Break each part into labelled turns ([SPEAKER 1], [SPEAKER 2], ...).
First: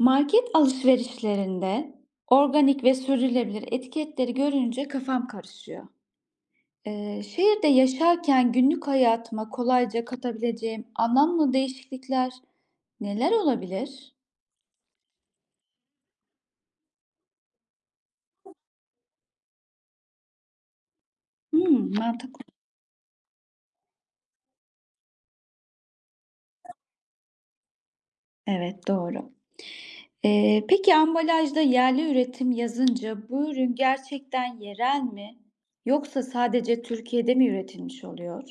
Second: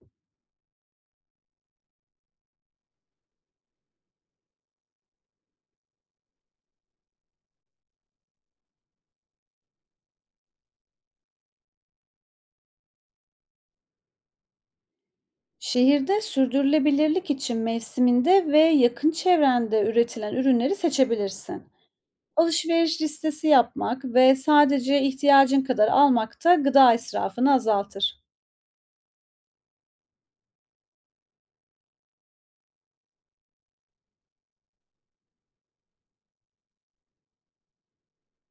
[SPEAKER 1] Market alışverişlerinde organik ve sürdürülebilir etiketleri görünce kafam karışıyor. Şehirde yaşarken günlük hayatıma kolayca katabileceğim anlamlı değişiklikler neler olabilir?
[SPEAKER 2] Şehirde sürdürülebilirlik için mevsiminde ve yakın çevrende üretilen ürünleri seçebilirsin.
[SPEAKER 1] Hmm, mantıklı.
[SPEAKER 2] Alışveriş listesi yapmak ve sadece ihtiyacın kadar almak da gıda israfını azaltır.
[SPEAKER 1] Evet, doğru. Peki ambalajda yerli üretim yazınca bu ürün gerçekten yerel mi? Yoksa sadece Türkiye'de mi üretilmiş oluyor?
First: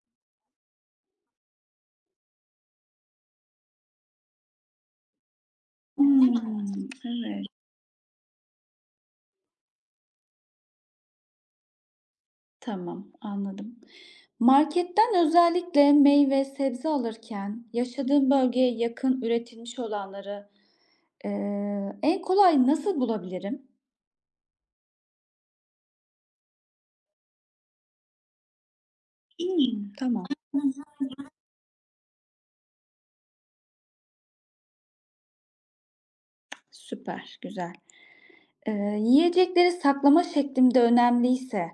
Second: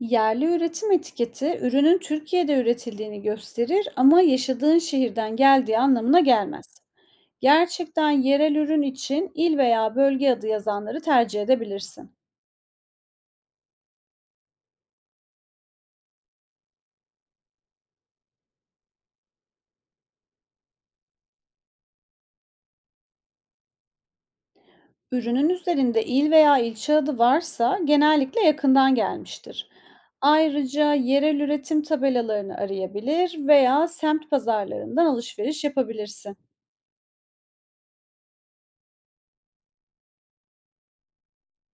[SPEAKER 2] Yerli üretim etiketi ürünün Türkiye'de üretildiğini gösterir ama yaşadığın şehirden geldiği anlamına
[SPEAKER 1] Hmm,
[SPEAKER 2] gelmez.
[SPEAKER 1] evet,
[SPEAKER 2] Gerçekten yerel ürün için il veya bölge adı yazanları tercih edebilirsin.
[SPEAKER 1] tamam, anladım. Marketten özellikle meyve, sebze alırken yaşadığım bölgeye yakın üretilmiş olanları en kolay nasıl bulabilirim?
[SPEAKER 2] Ürünün üzerinde il veya ilçe adı varsa genellikle yakından gelmiştir.
[SPEAKER 1] Hımm, tamam.
[SPEAKER 2] Ayrıca yerel üretim tabelalarını arayabilir veya semt pazarlarından alışveriş yapabilirsin.
[SPEAKER 1] Süper, güzel. Yiyecekleri saklama şeklimde de önemliyse,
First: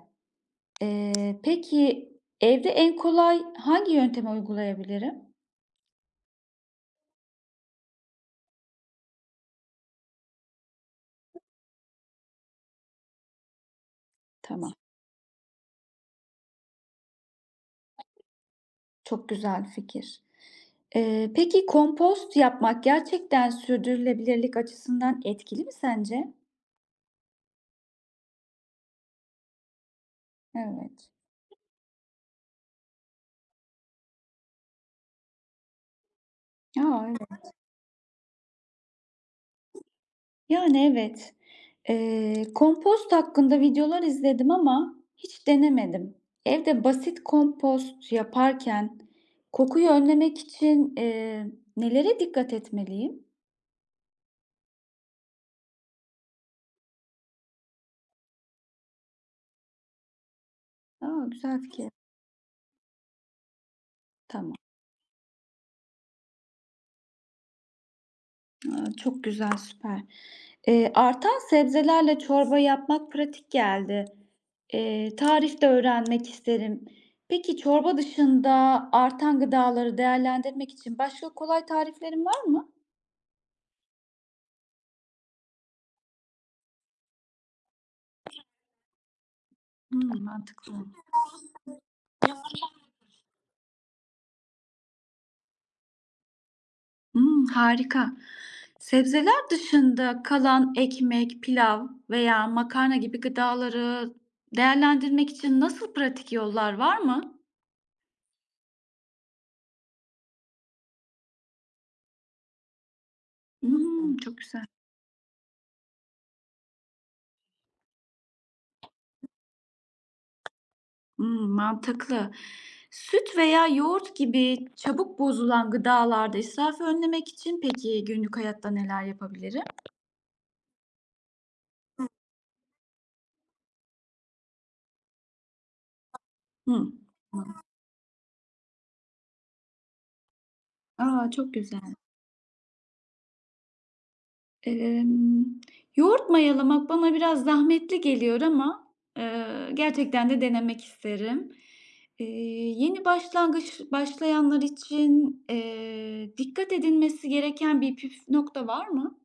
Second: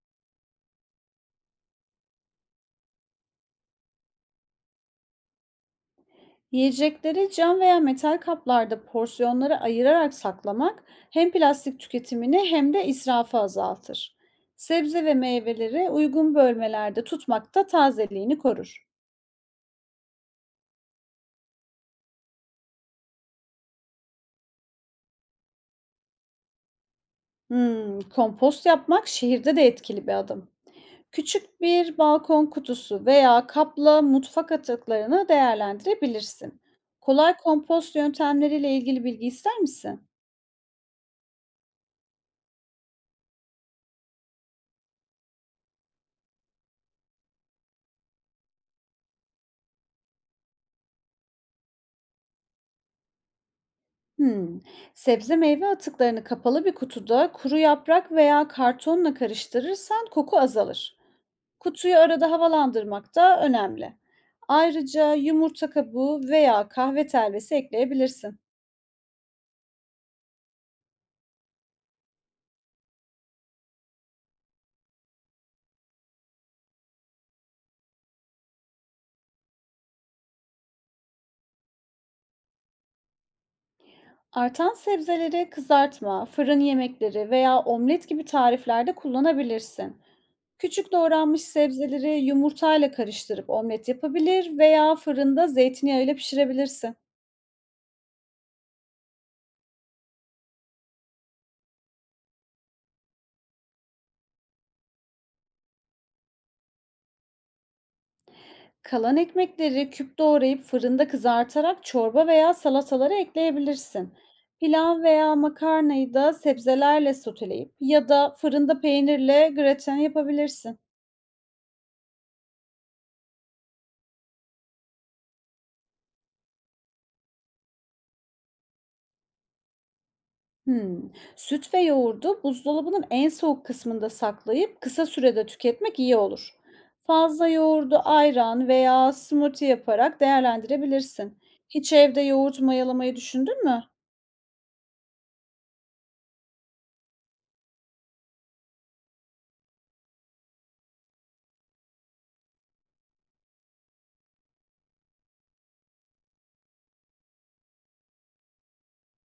[SPEAKER 1] eee, peki evde en kolay hangi yöntemi uygulayabilirim?
[SPEAKER 2] Yiyecekleri cam veya metal kaplarda porsiyonlara ayırarak saklamak hem plastik tüketimini hem de israfı azaltır.
[SPEAKER 1] Tamam,
[SPEAKER 2] Sebze ve meyveleri uygun bölmelerde tutmak da tazeliğini korur.
[SPEAKER 1] çok güzel fikir. Peki kompost yapmak gerçekten sürdürülebilirlik açısından etkili mi sence?
[SPEAKER 2] Hmm, kompost yapmak şehirde de etkili bir adım.
[SPEAKER 1] Evet.
[SPEAKER 2] Küçük bir balkon kutusu veya kapla mutfak atıklarını değerlendirebilirsin.
[SPEAKER 1] Aa,
[SPEAKER 2] Kolay
[SPEAKER 1] evet.
[SPEAKER 2] kompost yöntemleriyle ilgili bilgi ister misin?
[SPEAKER 1] Yani, evet. Kompost hakkında videolar izledim ama hiç denemedim. Evde basit kompost yaparken kokuyu önlemek için, nelere dikkat etmeliyim?
[SPEAKER 2] Hmm. Sebze meyve atıklarını kapalı bir kutuda kuru yaprak veya kartonla karıştırırsan koku azalır.
[SPEAKER 1] A, güzel fikir.
[SPEAKER 2] Kutuyu arada havalandırmak da önemli.
[SPEAKER 1] Tamam.
[SPEAKER 2] Ayrıca yumurta kabuğu veya kahve telvesi ekleyebilirsin.
[SPEAKER 1] A, çok güzel, süper. Artan sebzelerle çorba yapmak pratik geldi. Tarif de öğrenmek isterim. Peki çorba dışında artan gıdaları değerlendirmek için başka kolay tariflerin var mı?
[SPEAKER 2] Artan sebzeleri kızartma, fırın yemekleri veya omlet gibi tariflerde kullanabilirsin.
[SPEAKER 1] Hımm, mantıklı.
[SPEAKER 2] Küçük doğranmış sebzeleri yumurtayla karıştırıp omlet yapabilir veya fırında zeytinyağıyla pişirebilirsin.
[SPEAKER 1] Hımm, harika. Sebzeler dışında kalan ekmek, pilav veya makarna gibi gıdaları değerlendirmek için nasıl pratik yollar var mı?
[SPEAKER 2] Kalan ekmekleri küp doğrayıp fırında kızartarak çorba veya salatalara ekleyebilirsin.
[SPEAKER 1] Hımm, çok güzel.
[SPEAKER 2] Pilav veya makarnayı da sebzelerle soteleyip ya da fırında peynirle gratin yapabilirsin.
[SPEAKER 1] Hımm, mantıklı. Süt veya yoğurt gibi çabuk bozulan gıdalarda israfı önlemek için peki günlük hayatta neler yapabilirim?
[SPEAKER 2] Hımm. Süt ve yoğurdu buzdolabının en soğuk kısmında saklayıp kısa sürede tüketmek iyi olur.
[SPEAKER 1] Hı.
[SPEAKER 2] Fazla yoğurdu ayran veya smoothie yaparak
[SPEAKER 1] A!
[SPEAKER 2] değerlendirebilirsin.
[SPEAKER 1] Çok
[SPEAKER 2] Hiç
[SPEAKER 1] güzel.
[SPEAKER 2] evde yoğurt mayalamayı düşündün mü?
[SPEAKER 1] Emm, Yoğurt mayalamak bana biraz zahmetli geliyor ama gerçekten de denemek isterim. Eee, Yeni başlangıç başlayanlar için, dikkat edilmesi gereken bir püf nokta var mı?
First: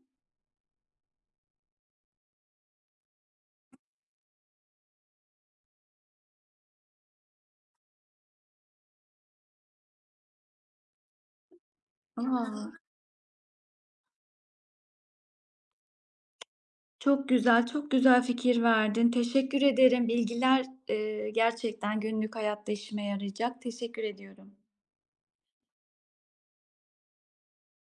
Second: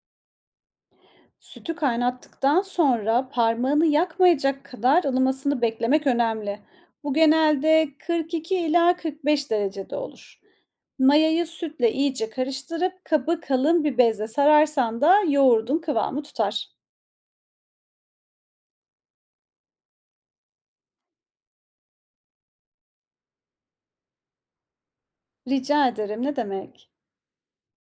[SPEAKER 2] Sütü kaynattıktan sonra parmağını yakmayacak kadar ılımasını beklemek önemli. Bu genelde 42 ila 45 derecede olur. Mayayı sütle iyice
[SPEAKER 1] A!
[SPEAKER 2] karıştırıp kabı kalın bir bezle sararsan da yoğurdun kıvamı tutar.
[SPEAKER 1] Çok güzel, çok güzel fikir verdin. Teşekkür ederim. Bilgiler gerçekten günlük hayatta işime yarayacak. Teşekkür ediyorum.
[SPEAKER 2] Rica ederim, ne demek.